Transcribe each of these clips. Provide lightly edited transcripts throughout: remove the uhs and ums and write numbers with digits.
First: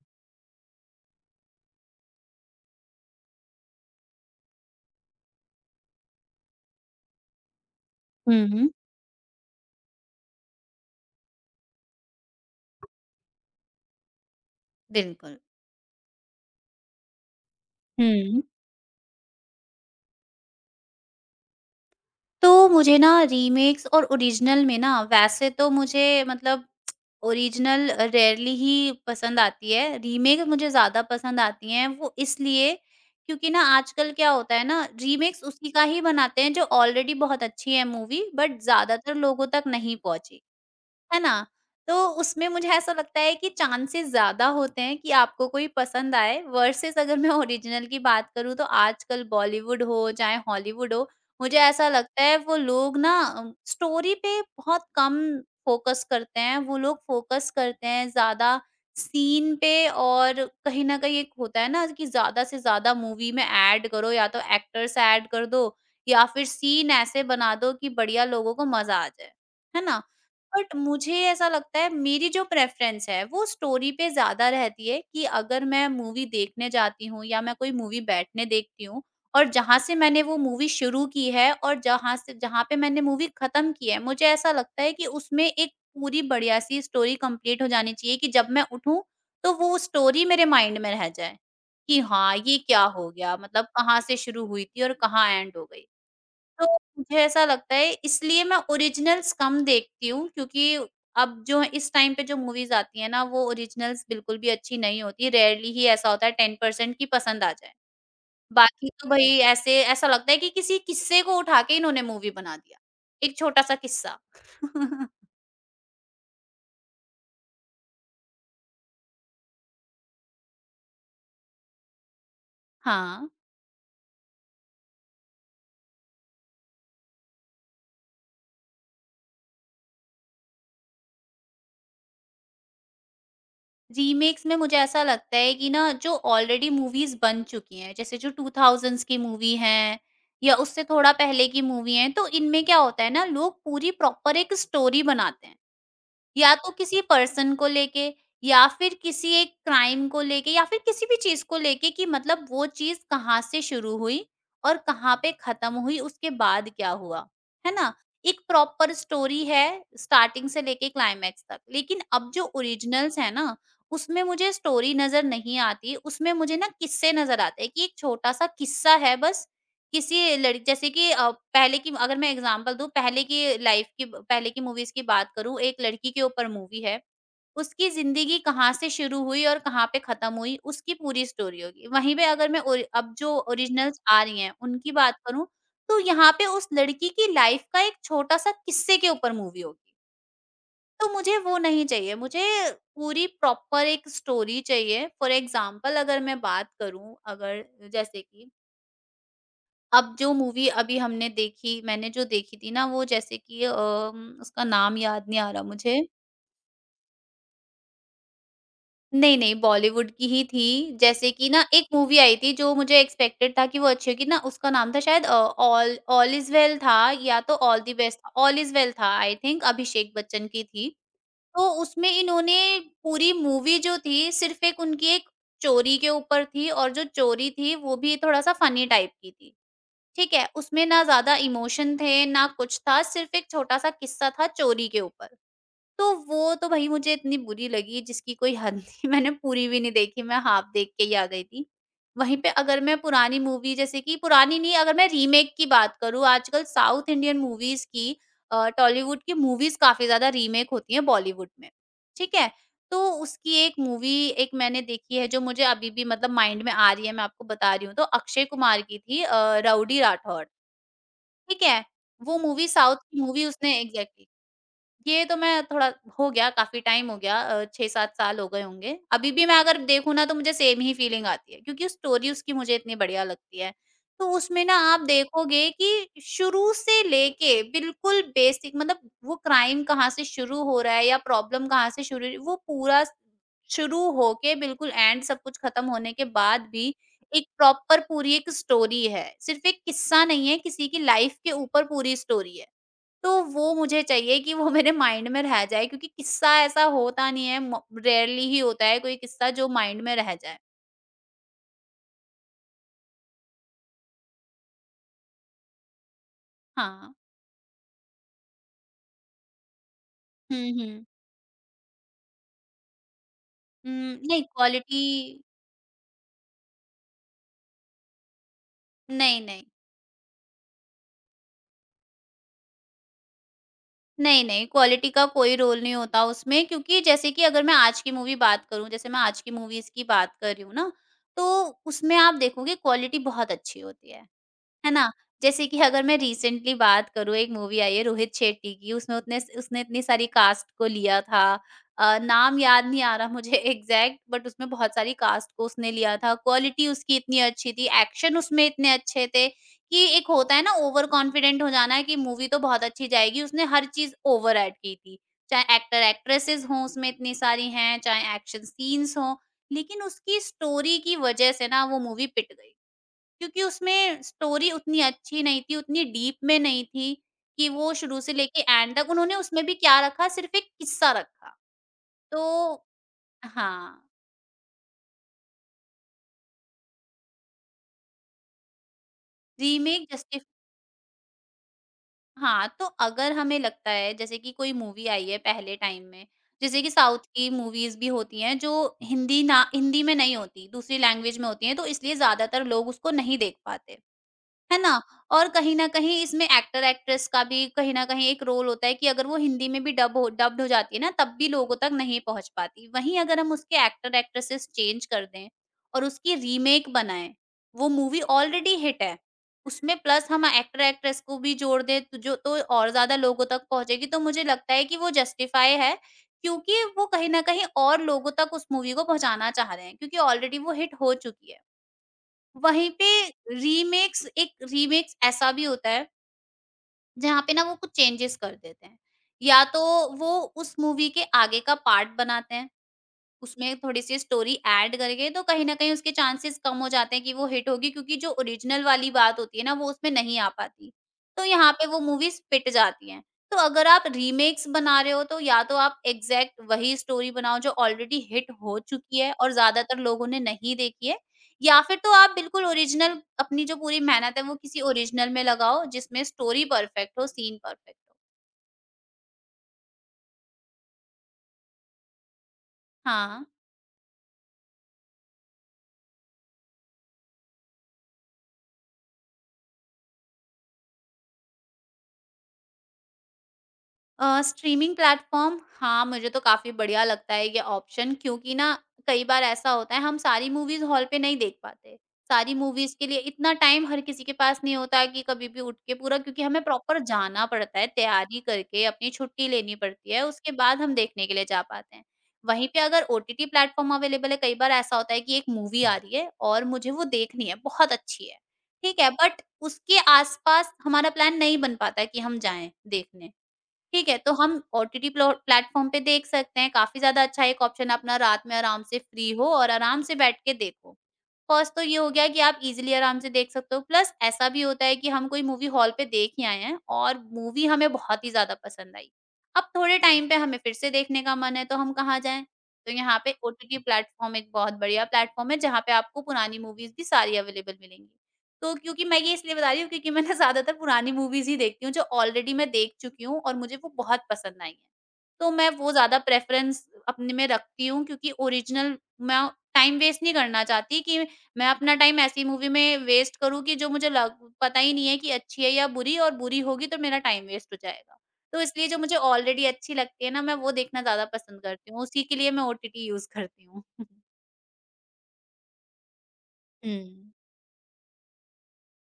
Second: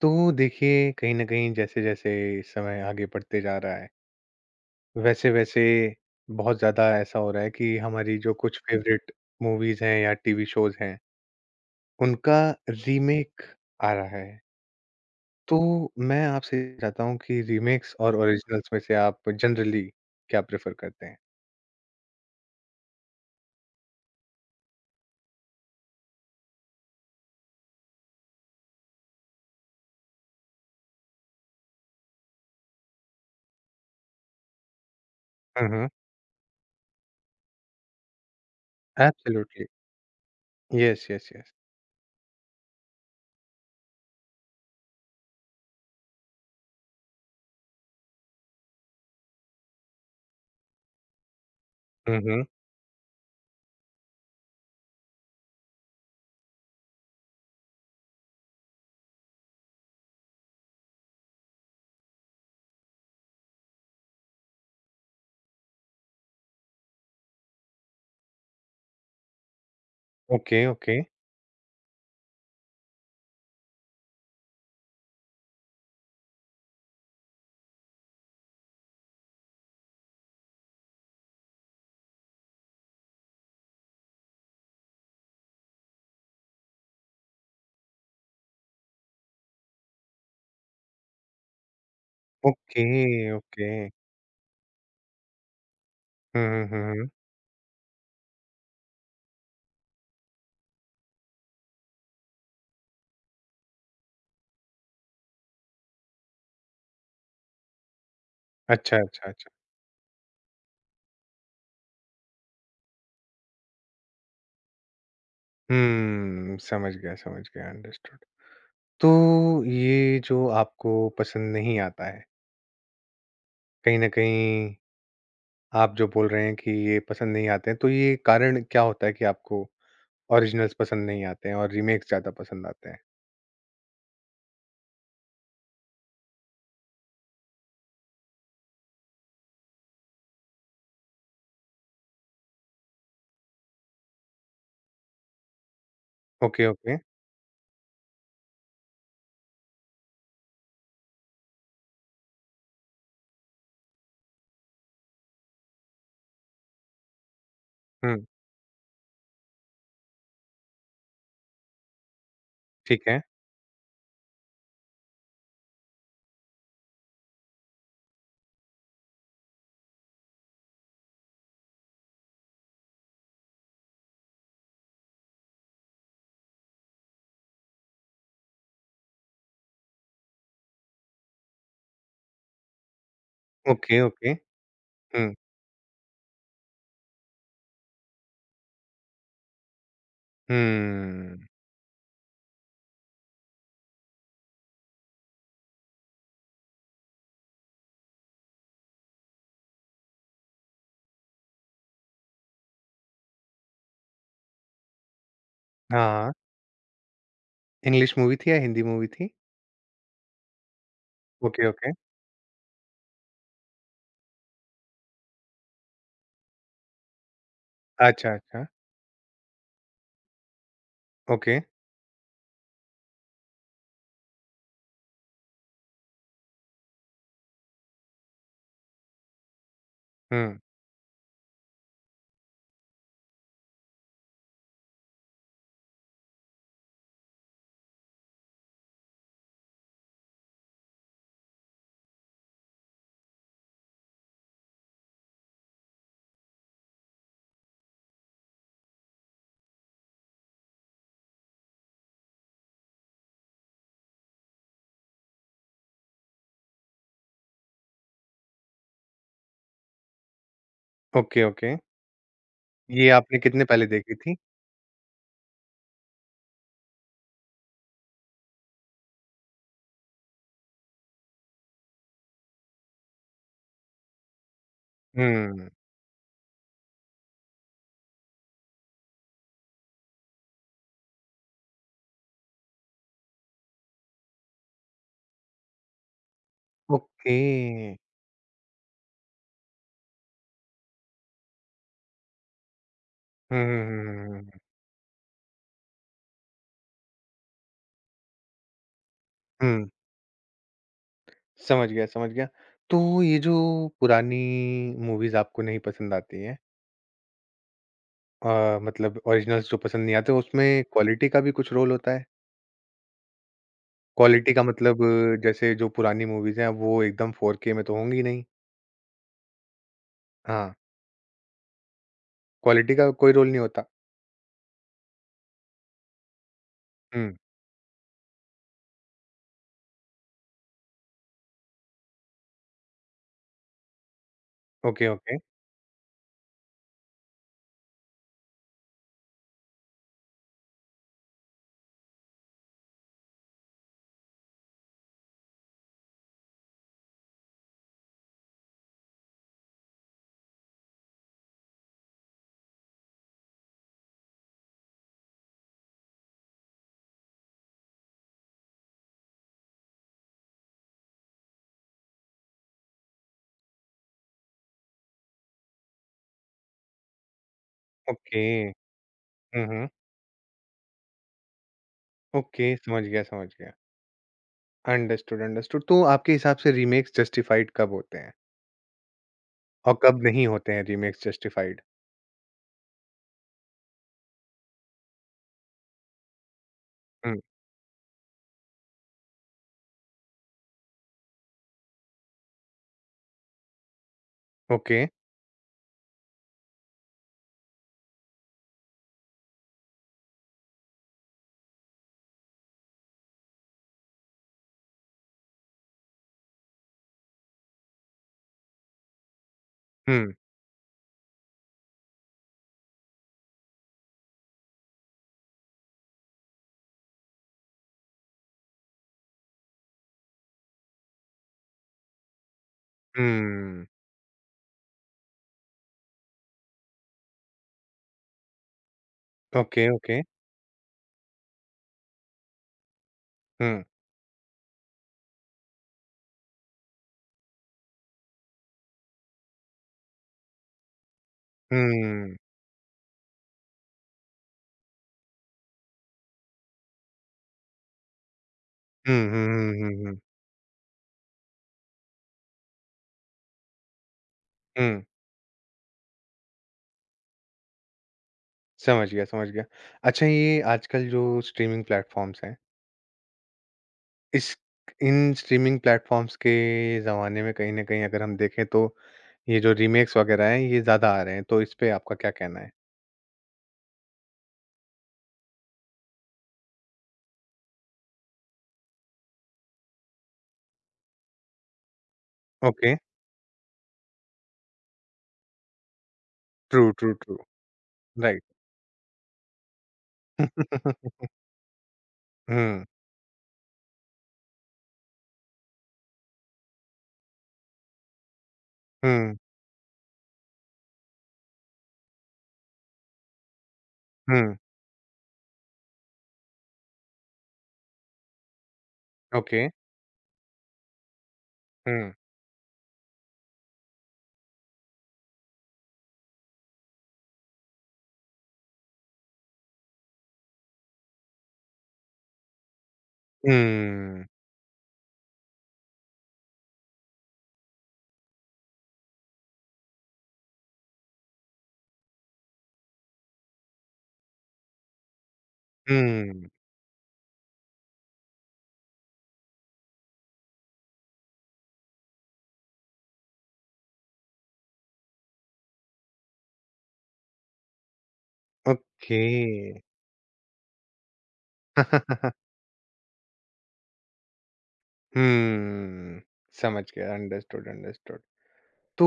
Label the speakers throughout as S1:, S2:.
S1: तो देखिए कहीं न कहीं जैसे-जैसे समय आगे बढ़ते जा रहा है, वैसे-वैसे बहुत ज़्यादा ऐसा हो रहा है कि हमारी जो
S2: हुँ,
S1: कुछ
S2: हुँ।
S1: फ़ेवरेट मूवीज़ हैं या टीवी शोज़ हैं, उनका रीमेक आ रहा है।
S2: बिल्कुल।
S1: तो मैं आपसे ये चाहता हूँ कि रीमेक्स और
S2: हुँ।
S1: ओरिजिनल्स में से आप जनरली क्या प्रेफ़र करते हैं?
S2: तो मुझे ना रीमेक्स और ओरिजिनल में, ना वैसे तो मुझे मतलब, ओरिजिनल रेयरली ही पसंद आती है, रीमेक मुझे ज़्यादा पसंद आती हैं। वो इसलिए क्योंकि ना आजकल क्या होता है ना, रीमेक्स
S1: हुँ,
S2: उसी का
S1: हुँ।
S2: ही बनाते हैं जो ऑलरेडी बहुत अच्छी है मूवी, बट ज़्यादातर लोगों तक
S1: एब्सोल्युटली।
S2: नहीं पहुँची।
S1: येस,
S2: है
S1: येस,
S2: ना?
S1: येस।
S2: तो उसमें मुझे ऐसा लगता है कि चांसेस ज़्यादा होते हैं कि आपको कोई पसंद आए, वर्सेस अगर मैं ओरिजिनल की बात करूँ, तो आजकल बॉलीवुड हो चाहे हॉलीवुड हो, मुझे ऐसा
S1: हुँ,
S2: लगता है
S1: हुँ।
S2: वो लोग ना स्टोरी पे बहुत कम फोकस करते हैं। वो लोग फोकस करते हैं ज़्यादा सीन पे। और कहीं न कहीं एक होता है ना, कि ज़्यादा से ज़्यादा मूवी में ऐड करो, या तो एक्टर्स ऐड कर दो, या फिर सीन ऐसे बना दो कि बढ़िया लोगों को मज़ा आ जाए। है ना?
S1: Okay,
S2: but
S1: okay.
S2: मुझे ऐसा लगता है मेरी जो प्रेफ़रेंस है वो स्टोरी पे ज़्यादा रहती है, कि अगर मैं मूवी देखने जाती हूँ या मैं कोई मूवी बैठने देखती हूँ, और जहाँ से मैंने वो मूवी शुरू की है और जहाँ से जहाँ पे मैंने मूवी ख़त्म की है, मुझे ऐसा लगता है कि उसमें एक पूरी बढ़िया-सी स्टोरी कंप्लीट हो जानी चाहिए, कि जब मैं उठूँ, तो वो स्टोरी मेरे माइंड में रह जाए, कि हाँ, ये
S1: ओके,
S2: क्या हो गया? मतलब
S1: ओके।
S2: कहाँ से शुरू हुई थी और कहाँ एंड हो गई?
S1: हुँ,
S2: तो
S1: हुँ, हुँ, हुँ।
S2: मुझे ऐसा लगता है, इसलिए मैं ओरिजिनल्स कम देखती हूँ, क्योंकि अब जो इस टाइम पे जो मूवीज़ आती है ना, वो ओरिजिनल्स बिल्कुल भी अच्छी नहीं होती। रेयरली ही ऐसा होता है 10% की पसंद आ जाए। बाकी
S1: अच्छा,
S2: तो
S1: अच्छा,
S2: भई
S1: अच्छा।
S2: ऐसे ऐसा लगता है कि किसी किस्से को उठा के इन्होंने मूवी बना दिया। एक छोटा-सा किस्सा।
S1: हुँ, समझ गया, समझ गया। अंडरस्टूड। तो ये जो आपको पसंद नहीं आता है,
S2: हाँ।
S1: कहीं न कहीं आप जो बोल रहे हैं कि ये पसंद नहीं आते हैं, तो ये कारण क्या होता है कि आपको ओरिजिनल्स पसंद नहीं आते हैं और रीमेक्स ज़्यादा पसंद आते हैं?
S2: रीमेक्स में मुझे ऐसा लगता है कि ना, जो ऑलरेडी मूवीज़ बन चुकी हैं, जैसे जो 2000s की मूवी हैं या उससे थोड़ा पहले की मूवी हैं, तो इनमें क्या होता है ना, लोग पूरी प्रॉपर एक स्टोरी बनाते हैं। या
S1: ओके,
S2: तो
S1: ओके।
S2: किसी पर्सन को लेके, या फिर किसी एक क्राइम को लेके, या फिर किसी भी चीज़ को लेके, कि मतलब वो चीज़ कहाँ से शुरू हुई और कहाँ पे खत्म हुई, उसके बाद क्या हुआ, है ना?
S1: हुँ,
S2: एक प्रॉपर स्टोरी है, स्टार्टिंग से लेके क्लाइमैक्स तक। लेकिन अब जो
S1: ठीक
S2: ओरिजिनल्स
S1: है।
S2: हैं ना, उसमें मुझे स्टोरी नज़र नहीं आती, उसमें मुझे ना किस्से नज़र आते हैं, कि एक छोटा-सा किस्सा है बस, किसी लड़की जैसे कि पहले की, अगर मैं एग्जांपल दूँ, पहले की लाइफ की, पहले की मूवीज़ की बात करूँ, एक लड़की के ऊपर मूवी है, उसकी ज़िंदगी कहाँ से शुरू हुई और कहाँ पे खत्म हुई, उसकी पूरी स्टोरी होगी। वहीं पे अगर मैं ओरि अब जो
S1: ओके,
S2: ओरिजिनल्स आ
S1: ओके।
S2: रही हैं, उनकी बात
S1: हुँ,
S2: करूँ, तो यहाँ पे उस लड़की की लाइफ का एक छोटा-सा किस्से के ऊपर मूवी होगी। तो मुझे
S1: हुँ।
S2: वो नहीं चाहिए, मुझे पूरी प्रॉपर एक स्टोरी चाहिए। फॉर एग्जांपल अगर मैं बात करूँ, अगर जैसे कि अब जो मूवी अभी हमने देखी, मैंने जो देखी थी ना वो, जैसे कि उसका नाम याद नहीं आ रहा
S1: हाँ,
S2: मुझे।
S1: हाँ। इंग्लिश मूवी थी या हिंदी मूवी थी?
S2: नहीं, नहीं, बॉलीवुड की ही थी। जैसे कि ना,
S1: ओके,
S2: एक
S1: ओके।
S2: मूवी आई थी जो मुझे एक्सपेक्टेड था कि वो अच्छी होगी ना, उसका नाम था शायद ऑल ऑल इज़ वेल था, या तो ऑल द बेस्ट
S1: अच्छा,
S2: था। ऑल
S1: अच्छा।
S2: इज़ वेल था आई थिंक, अभिषेक बच्चन की थी।
S1: ओके।
S2: तो उसमें इन्होंने पूरी मूवी जो थी सिर्फ़ एक उनकी एक चोरी के ऊपर थी, और जो चोरी थी वो भी थोड़ा-सा फ़नी टाइप की थी। ठीक है,
S1: हुँ।
S2: उसमें ना ज़्यादा इमोशन थे, ना कुछ था, सिर्फ़ एक छोटा-सा किस्सा था चोरी के ऊपर। तो वो तो भई मुझे इतनी बुरी लगी, जिसकी कोई हद नहीं। मैंने पूरी भी नहीं देखी, मैं हाफ़ देख के ही आ गई थी। वहीं पे अगर मैं पुरानी मूवी जैसे कि पुरानी नहीं, अगर मैं रीमेक की बात करूँ, आजकल साउथ इंडियन मूवीज़ की टॉलीवुड की मूवीज़ काफ़ी ज़्यादा रीमेक होती हैं बॉलीवुड में, ठीक है? तो उसकी एक मूवी, एक मैंने देखी है जो मुझे अभी भी मतलब माइंड में आ रही है, मैं आपको बता रही हूँ, तो अक्षय कुमार की थी राउडी राठौर,
S1: ओके,
S2: ठीक
S1: ओके।
S2: है? वो मूवी साउथ
S1: ये
S2: की
S1: आपने
S2: मूवी
S1: कितने
S2: उसने
S1: पहले देखी
S2: एग्ज़ैक्टली।
S1: थी?
S2: ये तो मैं थोड़ा। हो गया, काफ़ी टाइम हो गया, 6-7 साल हो गए होंगे। अभी भी मैं अगर देखूँ ना, तो मुझे सेम ही फीलिंग आती है, क्योंकि स्टोरी उसकी मुझे इतनी बढ़िया लगती है। तो उसमें ना आप
S1: हुँ।
S2: देखोगे कि शुरू से लेके बिल्कुल बेसिक मतलब, वो क्राइम कहाँ से शुरू हो रहा है या प्रॉब्लम कहाँ से शुरू, वो पूरा शुरू होके बिल्कुल एंड, सब कुछ ख़त्म होने के बाद भी,
S1: ओके।
S2: एक प्रॉपर पूरी एक स्टोरी है। सिर्फ़ एक किस्सा नहीं है, किसी की लाइफ़ के ऊपर पूरी स्टोरी है। तो
S1: हुँ,
S2: वो
S1: हुँ,
S2: मुझे
S1: हुँ, हुँ, हुँ,
S2: चाहिए
S1: हुँ,
S2: कि
S1: हुँ।
S2: वो मेरे माइंड में रह जाए, क्योंकि किस्सा ऐसा होता नहीं है, मो रेयरली ही होता है कोई किस्सा जो
S1: हुँ।
S2: माइंड में रह जाए।
S1: समझ गया, समझ गया। तो ये जो पुरानी मूवीज़ आपको नहीं पसंद आती हैं
S2: हाँ।
S1: मतलब ओरिजिनल्स जो पसंद नहीं आते उसमें
S2: हुँ, हुँ।
S1: क्वालिटी का भी कुछ रोल होता है?
S2: हुँ, नहीं
S1: क्वालिटी का मतलब
S2: क्वालिटी।
S1: जैसे जो पुरानी मूवीज़ हैं वो एकदम 4K में तो होंगी नहीं।
S2: नहीं, नहीं।
S1: हाँ, क्वालिटी का कोई रोल नहीं होता।
S2: नहीं, नहीं क्वालिटी का कोई रोल नहीं होता उसमें, क्योंकि जैसे
S1: हुँ,
S2: कि अगर मैं आज की मूवी बात करूँ, जैसे मैं आज की मूवीज़ की बात कर रही हूँ ना, तो उसमें आप देखोगे क्वालिटी बहुत अच्छी होती है। है
S1: ओके,
S2: ना?
S1: ओके,
S2: जैसे कि अगर मैं रिसेंटली बात करूँ, एक मूवी आई है रोहित शेट्टी की, उसमें उतने उसने इतनी सारी कास्ट को लिया था। नाम याद नहीं आ रहा मुझे एग्ज़ैक्ट, बट उसमें बहुत सारी कास्ट को उसने लिया था। क्वालिटी उसकी इतनी अच्छी थी, एक्शन उसमें इतने अच्छे थे, कि एक होता है ना ओवर कॉन्फिडेंट हो जाना, कि मूवी तो बहुत अच्छी जाएगी, उसने हर चीज़ ओवर ऐड की थी। चाहे एक्टर एक्ट्रेसेस हों, उसमें इतनी सारी हैं, चाहे एक्शन सीन्स हों, लेकिन उसकी स्टोरी की वज़ह से ना वो मूवी पिट गई। क्योंकि उसमें स्टोरी उतनी अच्छी नहीं थी, उतनी डीप में नहीं थी, कि वो शुरू से
S1: ओके।
S2: लेके एंड तक, उन्होंने उसमें
S1: हुँ,
S2: भी
S1: हुँ।
S2: क्या रखा, सिर्फ़ एक किस्सा रखा। तो
S1: ओके, समझ गया, समझ गया।
S2: हाँ।
S1: Understood, understood. तो आपके हिसाब से रीमेक्स जस्टिफाइड कब होते हैं? और
S2: रीमेक
S1: कब
S2: जस्टिफ
S1: नहीं होते हैं रीमेक्स जस्टिफाइड?
S2: हाँ, तो अगर हमें लगता है जैसे कि कोई मूवी आई है पहले टाइम में, जैसे कि साउथ
S1: हुँ,
S2: की मूवीज़ भी होती हैं जो हिंदी में नहीं होती, दूसरी लैंग्वेज में होती हैं, तो इसलिए ज़्यादातर लोग उसको नहीं देख पाते। है
S1: ओके।
S2: ना? और कहीं न कहीं इसमें एक्टर-एक्ट्रेस का भी कहीं न कहीं एक रोल होता है, कि अगर वो हिंदी में भी डब हो डब्ड हो जाती है ना, तब भी लोगों तक नहीं पहुँच पाती। वहीं अगर हम उसके एक्टर-एक्ट्रेसेस चेंज कर दें और उसकी रीमेक बनाएँ, वो मूवी ऑलरेडी हिट है, उसमें प्लस
S1: हुँ,
S2: हम एक्टर-एक्ट्रेस को भी जोड़ दें, तो जो तो और ज़्यादा लोगों तक पहुँचेगी, तो मुझे लगता है कि वो जस्टिफाई है, क्योंकि वो कहीं न कहीं और लोगों तक उस मूवी को पहुँचाना चाह रहे हैं, क्योंकि ऑलरेडी वो हिट हो चुकी है। वहीं पे
S1: हुँ।
S2: रीमेक्स ऐसा भी होता है, जहाँ पे ना वो कुछ चेंजेस कर देते हैं। या तो
S1: ओके, ओके।
S2: वो उस मूवी के आगे का पार्ट बनाते हैं, उसमें
S1: हुँ।
S2: थोड़ी-सी स्टोरी ऐड करके, तो कहीं न कहीं उसके चांसेस कम हो जाते हैं कि वो हिट होगी, क्योंकि जो ओरिजिनल वाली बात होती है ना वो उसमें नहीं आ पाती। तो यहाँ पे वो
S1: हुँ।
S2: मूवीज़ पिट जाती हैं। तो अगर आप रीमेक्स बना रहे हो, तो या तो आप एग्ज़ैक्ट वही स्टोरी बनाओ जो ऑलरेडी हिट हो
S1: हुँ,
S2: चुकी है
S1: हुँ,
S2: और
S1: हुँ,
S2: ज़्यादातर
S1: हुँ, हुँ।
S2: लोगों ने नहीं देखी है, या फिर तो आप बिल्कुल ओरिजिनल अपनी जो पूरी मेहनत है वो किसी
S1: हुँ,
S2: ओरिजिनल में लगाओ, जिसमें स्टोरी परफेक्ट हो, सीन परफेक्ट हो।
S1: समझ गया, समझ गया। अच्छा ये आजकल जो स्ट्रीमिंग प्लेटफ़ॉर्म्स हैं,
S2: हाँ।
S1: इस इन स्ट्रीमिंग प्लेटफ़ॉर्म्स के ज़माने में कहीं न कहीं अगर हम देखें तो ये जो रीमेक्स वग़ैरह हैं, ये ज़्यादा आ रहे हैं, तो इस पे आपका क्या कहना है?
S2: स्ट्रीमिंग प्लेटफ़ॉर्म, हाँ, मुझे तो काफ़ी बढ़िया लगता है ये ऑप्शन, क्योंकि ना कई बार ऐसा होता है हम सारी मूवीज़ हॉल पे नहीं देख पाते। सारी
S1: ओके,
S2: मूवीज़ के लिए इतना टाइम हर किसी के पास नहीं होता है कि कभी भी उठ के पूरा, क्योंकि हमें
S1: ट्रू,
S2: प्रॉपर
S1: ट्रू, ट्रू,
S2: जाना पड़ता है, तैयारी
S1: राइट।
S2: करके अपनी छुट्टी लेनी पड़ती है, उसके बाद हम देखने के लिए जा पाते हैं। वहीं पे
S1: हुँ,
S2: अगर ओटीटी प्लेटफ़ॉर्म अवेलेबल है, कई बार ऐसा होता है कि एक मूवी आ रही है और मुझे वो देखनी है, बहुत अच्छी है, ठीक है?
S1: हुँ,
S2: बट उसके आस-पास हमारा प्लान नहीं बन पाता है कि हम जाएँ देखने। ठीक है, तो
S1: हुँ,
S2: हम ओटीटी प्लो प्लेटफ़ॉर्म पे देख सकते हैं, काफ़ी ज़्यादा अच्छा एक ऑप्शन है अपना, रात में आराम से फ्री हो
S1: ओके,
S2: और आराम से बैठ के देखो। फर्स्ट तो ये हो
S1: हुँ,
S2: गया कि आप ईज़िली आराम से देख सकते हो, प्लस ऐसा भी होता है कि हम कोई मूवी हॉल पे देख ही आए हैं और मूवी हमें बहुत ही ज़्यादा पसंद आई। अब थोड़े टाइम पे हमें फिर से देखने का मन है, तो हम कहाँ जाएँ? तो यहाँ पे ओटीटी
S1: हुँ,
S2: प्लेटफ़ॉर्म एक बहुत बढ़िया प्लेटफ़ॉर्म है, जहाँ पे आपको पुरानी मूवीज़ भी सारी अवेलेबल मिलेंगी। तो क्योंकि मैं ये इसलिए बता रही हूँ क्योंकि मैं ना ज़्यादातर पुरानी मूवीज़ ही देखती हूँ जो ऑलरेडी मैं देख चुकी हूँ और मुझे वो बहुत पसंद आई हैं। तो मैं वो ज़्यादा
S1: हुँ,
S2: प्रेफ़रेंस अपने में रखती हूँ क्योंकि ओरिजिनल मैं टाइम वेस्ट नहीं करना चाहती कि मैं अपना टाइम ऐसी मूवी में वेस्ट करूँ कि जो मुझे लग पता ही नहीं है कि अच्छी है या बुरी, और बुरी होगी तो मेरा टाइम वेस्ट हो जाएगा। तो इसलिए जो मुझे
S1: ओके।
S2: ऑलरेडी अच्छी लगती है ना, मैं वो देखना ज़्यादा पसंद करती हूँ। उसी के लिए मैं ओटीटी यूज़ करती हूँ।
S1: हुँ, समझ गया,
S2: हुँ।
S1: Understood, understood. तो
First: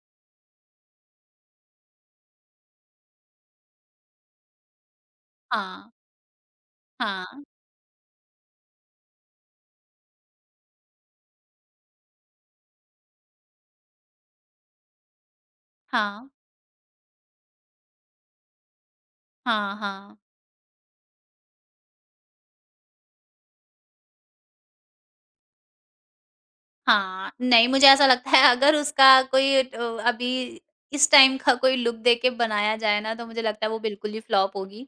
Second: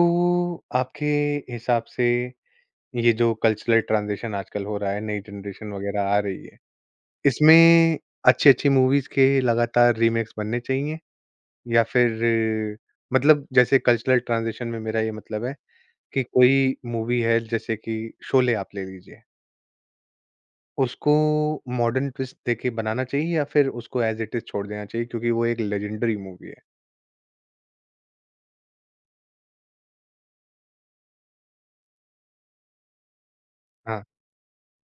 S1: आपके हिसाब से ये जो कल्चरल ट्रांजिशन आजकल हो रहा है, नई जनरेशन
S2: हाँ,
S1: वगैरह आ रही है,
S2: हाँ,
S1: इसमें अच्छी-अच्छी मूवीज़ के लगातार रीमेक्स बनने चाहिए? या फिर मतलब जैसे कल्चरल ट्रांजिशन में मेरा ये मतलब है कि
S2: हाँ,
S1: कोई मूवी है जैसे कि शोले आप ले लीजिए,
S2: हाँ, हाँ।
S1: उसको मॉडर्न ट्विस्ट देके बनाना चाहिए या फिर उसको ऐज़ इट इज़ छोड़ देना चाहिए क्योंकि वो एक लेजेंडरी मूवी है?
S2: हाँ, नहीं, मुझे ऐसा लगता है, अगर उसका कोई अभी इस टाइम का कोई लुक देके बनाया जाए ना, तो मुझे लगता है वो
S1: हाँ।
S2: बिल्कुल ही फ्लॉप होगी।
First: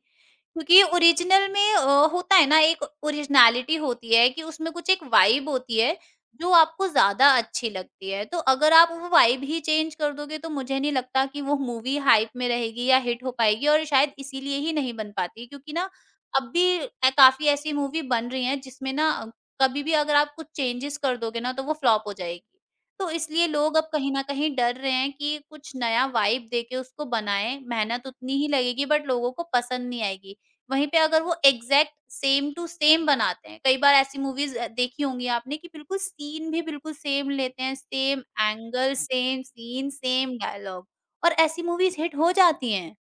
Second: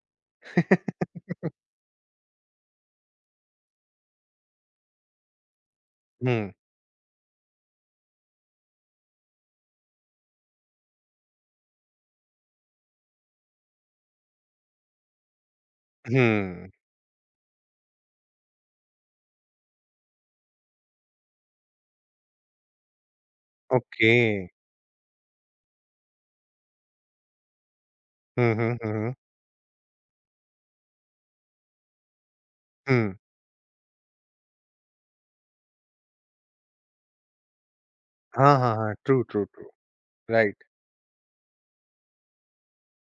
S2: क्योंकि ओरिजिनल में होता है ना, एक ओरिजिनैलिटी होती है कि उसमें कुछ एक वाइब होती है
S1: हुँ,
S2: जो आपको ज़्यादा अच्छी लगती है। तो अगर आप वो वाइब ही चेंज कर दोगे, तो मुझे नहीं लगता कि वो मूवी हाइप में रहेगी या हिट हो पाएगी। और शायद इसीलिए ही नहीं बन पाती, क्योंकि ना अब
S1: हुँ,
S2: भी काफ़ी ऐसी मूवी बन रही हैं जिसमें ना कभी भी अगर आप कुछ चेंजेस कर दोगे ना, तो वो फ्लॉप हो जाएगी। तो इसलिए लोग अब
S1: ओके।
S2: कहीं न कहीं डर रहे हैं कि कुछ नया वाइब देके उसको बनाएँ, मेहनत उतनी ही
S1: हुँ, हुँ,
S2: लगेगी
S1: हुँ,
S2: बट
S1: हुँ,
S2: लोगों को पसंद नहीं आएगी। वहीं पे अगर वो exact same to same
S1: hmm.
S2: बनाते हैं, कई बार ऐसी मूवीज़ देखी होंगी आपने कि बिल्कुल सीन भी बिल्कुल सेम लेते हैं, सेम
S1: हाँ, हाँ, हाँ।
S2: Angle,
S1: true,
S2: same
S1: true, true.
S2: Scene, same
S1: right.
S2: Dialogue, और ऐसी मूवीज़ हिट हो जाती हैं।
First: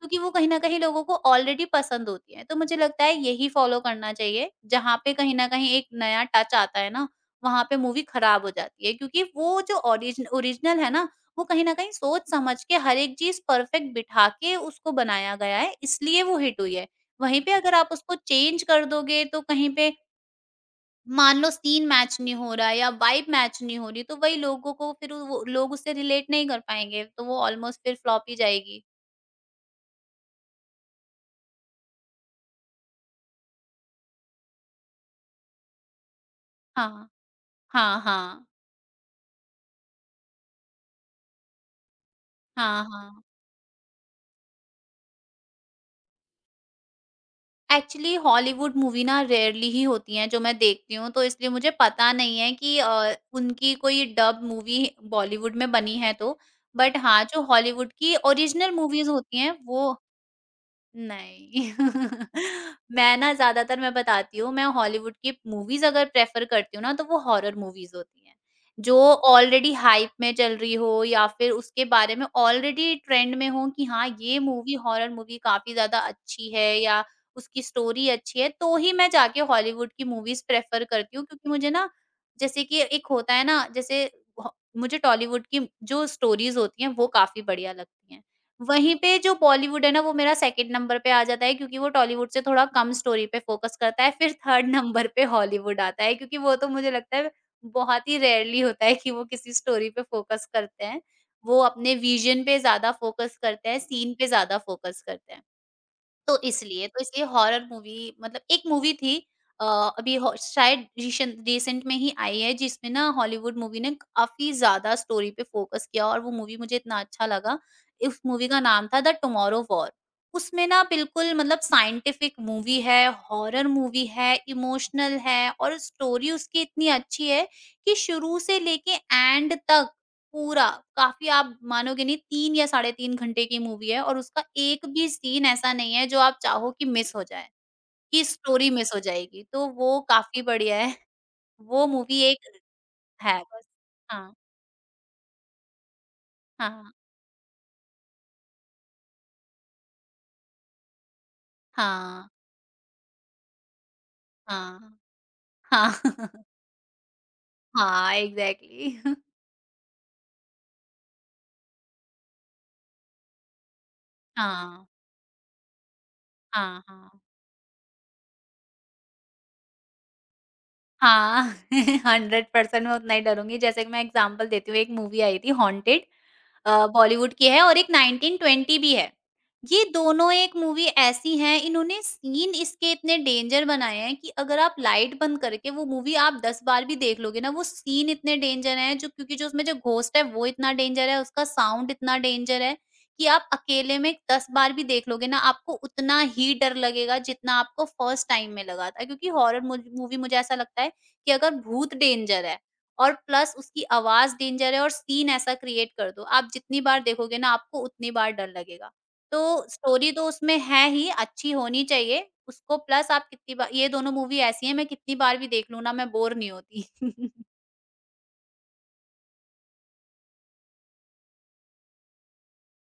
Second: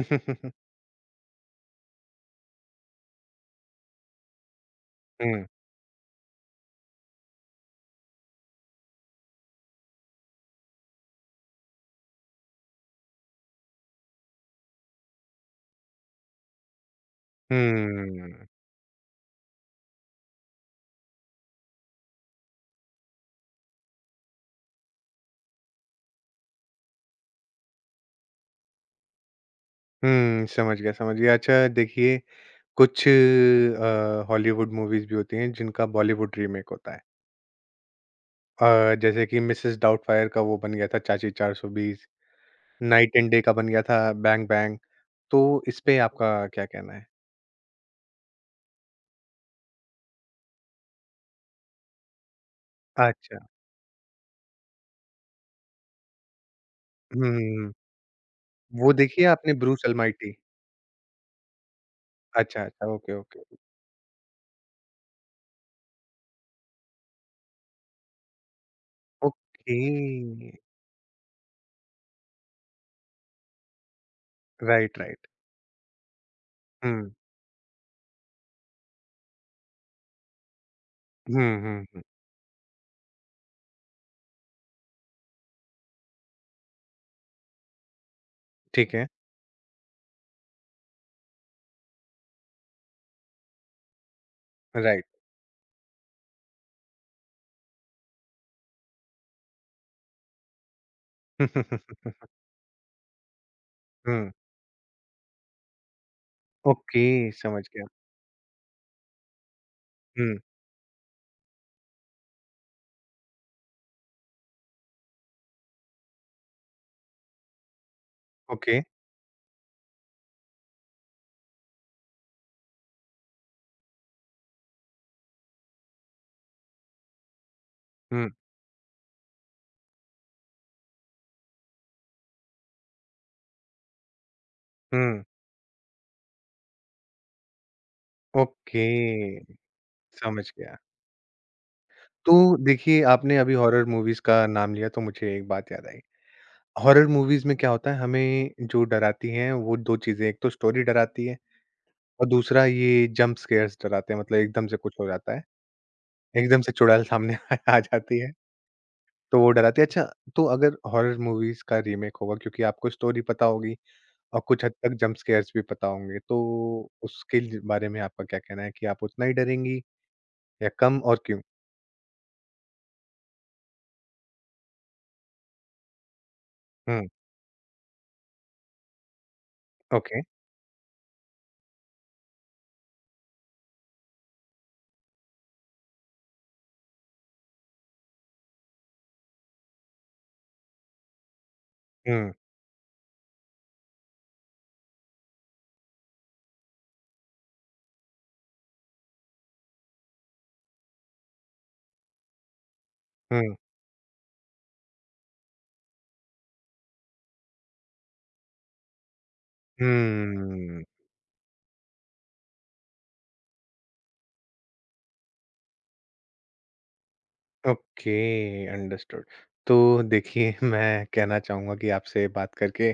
S2: क्योंकि वो कहीं न कहीं लोगों को ऑलरेडी पसंद होती है। तो मुझे लगता है यही फ़ॉलो करना चाहिए। जहाँ पे कहीं
S1: हुँ।
S2: न कहीं एक नया टच आता है ना, वहाँ पे मूवी ख़राब हो जाती है, क्योंकि वो जो ओरिजिनल है ना, वो कहीं न कहीं सोच समझ के हर एक चीज़ परफ़ेक्ट बिठा के उसको बनाया गया है, इसलिए वो हिट हुई है। वहीं पे अगर आप उसको
S1: हुँ।
S2: चेंज कर दोगे, तो कहीं पे मान लो सीन मैच नहीं हो रहा है या वाइब मैच नहीं हो रही, तो वही लोगों को, फिर वो लोग उससे रिलेट नहीं कर पाएँगे, तो वो ऑलमोस्ट फिर फ्लॉप ही जाएगी।
S1: हुँ, समझ गया, समझ गया। अच्छा देखिए कुछ हॉलीवुड मूवीज़ भी होती हैं जिनका बॉलीवुड रीमेक होता है।
S2: हाँ, हाँ, हाँ।
S1: जैसे कि मिसेस डाउटफायर का वो बन गया था चाची 420,
S2: हाँ,
S1: नाइट
S2: हाँ।
S1: एंड डे का बन गया था बैंग बैंग। तो इस पे आपका क्या कहना है?
S2: एक्चुअली हॉलीवुड मूवी ना रेयरली ही होती हैं जो मैं देखती हूँ, तो इसलिए मुझे पता नहीं है कि
S1: अच्छा।
S2: उनकी कोई डब मूवी बॉलीवुड में बनी है तो। बट हाँ, जो
S1: हुँ।
S2: हॉलीवुड की ओरिजिनल
S1: वो
S2: मूवीज़
S1: देखी है
S2: होती
S1: आपने
S2: हैं
S1: ब्रूस
S2: वो
S1: अलमाइटी?
S2: नहीं।
S1: अच्छा, अच्छा। ओके,
S2: मैं ना,
S1: ओके।
S2: ज़्यादातर मैं बताती हूँ, मैं हॉलीवुड की मूवीज़ अगर प्रेफ़र करती हूँ ना, तो वो हॉरर मूवीज़ होती हैं, जो ऑलरेडी
S1: ओके।
S2: हाइप में चल रही हो या फिर उसके बारे में ऑलरेडी ट्रेंड में हो कि हाँ, ये movie,
S1: right,
S2: horror
S1: right.
S2: Movie काफ़ी ज़्यादा अच्छी है या
S1: हुँ।
S2: उसकी स्टोरी अच्छी है, तो ही मैं जाके हॉलीवुड की मूवीज़ प्रेफ़र करती हूँ, क्योंकि
S1: हुँ,
S2: मुझे
S1: हुँ,
S2: ना,
S1: हुँ।
S2: जैसे कि एक होता है ना, जैसे ह मुझे टॉलीवुड की जो स्टोरीज़ होती हैं, वो काफ़ी बढ़िया लगती हैं।
S1: ठीक
S2: वहीं
S1: है।
S2: पे जो बॉलीवुड है ना, वो मेरा सेकंड नंबर पे आ जाता है, क्योंकि वो टॉलीवुड से थोड़ा कम स्टोरी पे फ़ोकस करता है। फिर थर्ड
S1: राइट।
S2: नंबर पे हॉलीवुड आता है, क्योंकि वो तो मुझे लगता है बहुत ही रेयरली होता है कि वो किसी स्टोरी पे फ़ोकस करते हैं। वो
S1: हुँ,
S2: अपने विज़न पे ज़्यादा फ़ोकस करते हैं, सीन पे ज़्यादा फ़ोकस करते हैं। तो इसलिए
S1: ओके, समझ
S2: हॉरर
S1: गया।
S2: मूवी, मतलब एक मूवी थी अ, अभी हो
S1: हुँ,
S2: शायद रिशन रिसेंट में ही आई है, जिसमें ना हॉलीवुड मूवी ने काफ़ी ज़्यादा स्टोरी पे फ़ोकस किया और वो मूवी मुझे इतना अच्छा लगा। उस मूवी का
S1: ओके,
S2: नाम था द टुमारो वॉर। उसमें ना बिल्कुल मतलब साइंटिफ़िक मूवी है, हॉरर मूवी है, इमोशनल है, और स्टोरी उसकी इतनी अच्छी है कि
S1: हुँ,
S2: शुरू से लेके एंड तक पूरा, काफ़ी, आप मानोगे नहीं, 3 या साढ़े 3 घंटे की मूवी है और उसका एक भी
S1: हुँ,
S2: सीन ऐसा नहीं है जो आप चाहो कि मिस हो जाए, कि स्टोरी
S1: ओके,
S2: मिस हो जाएगी, तो वो काफ़ी
S1: समझ गया।
S2: बढ़िया है। वो मूवी
S1: तो
S2: एक
S1: देखिए, आपने
S2: है
S1: अभी
S2: बस।
S1: हॉरर मूवीज़
S2: हाँ,
S1: का नाम लिया, तो मुझे एक बात याद आई।
S2: हाँ,
S1: हॉरर मूवीज़ में क्या होता है, हमें जो डराती हैं, वो 2 चीज़ें, एक तो स्टोरी डराती है और
S2: हाँ,
S1: दूसरा ये जंप स्केयर्स डराते हैं, मतलब एकदम से कुछ
S2: हाँ,
S1: हो जाता है,
S2: हाँ,
S1: एकदम से चुड़ैल सामने आ
S2: हाँ,
S1: जाती है,
S2: एग्ज़ैक्टली।
S1: तो वो डराती है। अच्छा, तो अगर हॉरर मूवीज़ का रीमेक होगा, क्योंकि आपको स्टोरी पता होगी और कुछ हद
S2: हाँ,
S1: तक जंप स्केयर्स भी पता होंगे,
S2: हाँ,
S1: तो
S2: हाँ।
S1: उसके लि बारे में आपका क्या कहना है कि आप उतना ही डरेंगी या कम और क्यों?
S2: हाँ, 100% मैं उतना ही डरूँगी। जैसे कि मैं एग्ज़ाम्पल देती हूँ, एक मूवी आई थी हॉन्टेड
S1: हुँ,
S2: बॉलीवुड की है, और एक 1920 भी है। ये
S1: ओके,
S2: दोनों एक मूवी ऐसी हैं, इन्होंने सीन इसके इतने डेंजर बनाए हैं कि अगर आप लाइट बंद करके वो मूवी आप 10 बार भी देख लोगे ना, वो सीन इतने डेंजर हैं, जो क्योंकि जो उसमें जो घोस्ट है वो इतना डेंजर है, उसका साउंड इतना
S1: हुँ,
S2: डेंजर है कि आप अकेले में 10 बार भी देख लोगे ना, आपको उतना ही डर लगेगा जितना आपको फर्स्ट टाइम में लगा था। क्योंकि हॉरर मुझ मूवी, मुझे ऐसा लगता है कि अगर भूत डेंजर है और
S1: हुँ,
S2: प्लस उसकी आवाज़ डेंजर है और सीन ऐसा क्रिएट कर दो, आप जितनी बार देखोगे ना आपको उतनी बार डर लगेगा। तो स्टोरी तो उसमें
S1: हुँ,
S2: है ही, अच्छी होनी चाहिए उसको, प्लस आप कितनी बार, ये दोनों मूवी ऐसी हैं मैं कितनी बार भी देख लूँ ना, मैं बोर नहीं होती।
S1: Okay, understood. तो देखिए, मैं कहना चाहूँगा कि आपसे बात करके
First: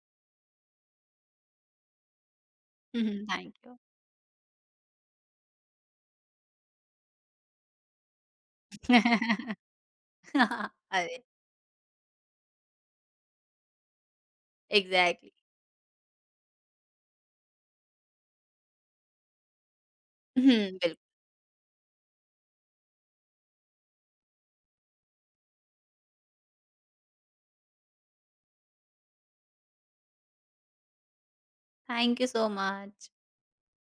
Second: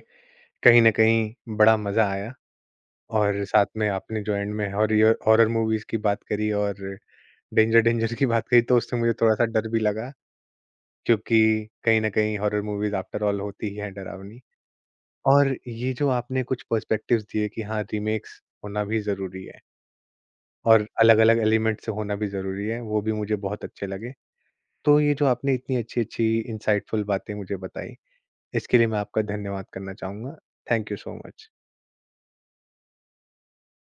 S1: कहीं न कहीं बड़ा मज़ा आया
S2: हुँ, हुँ,
S1: और साथ
S2: थैंक यू।
S1: में आपने जो एंड में हॉरियर हॉरर मूवीज़ की बात करी और डेंजर डेंजर की बात करी, तो उससे मुझे थोड़ा-सा डर भी लगा
S2: अरे!
S1: क्योंकि कहीं न कहीं हॉरर मूवीज़ आफ्टर ऑल होती ही हैं डरावनी।
S2: एग्ज़ैक्टली।
S1: और ये जो आपने कुछ पर्सपेक्टिव्स दिए कि हाँ, रीमेक्स होना भी ज़रूरी है
S2: हुँ,
S1: और
S2: बिल्कुल।
S1: अलग-अलग एलिमेंट से होना भी ज़रूरी है, वो भी मुझे बहुत अच्छे लगे। तो ये जो आपने इतनी अच्छी-अच्छी इनसाइटफुल बातें मुझे बताई, इसके लिए मैं आपका धन्यवाद करना चाहूँगा। Thank you so much.
S2: Thank you so much.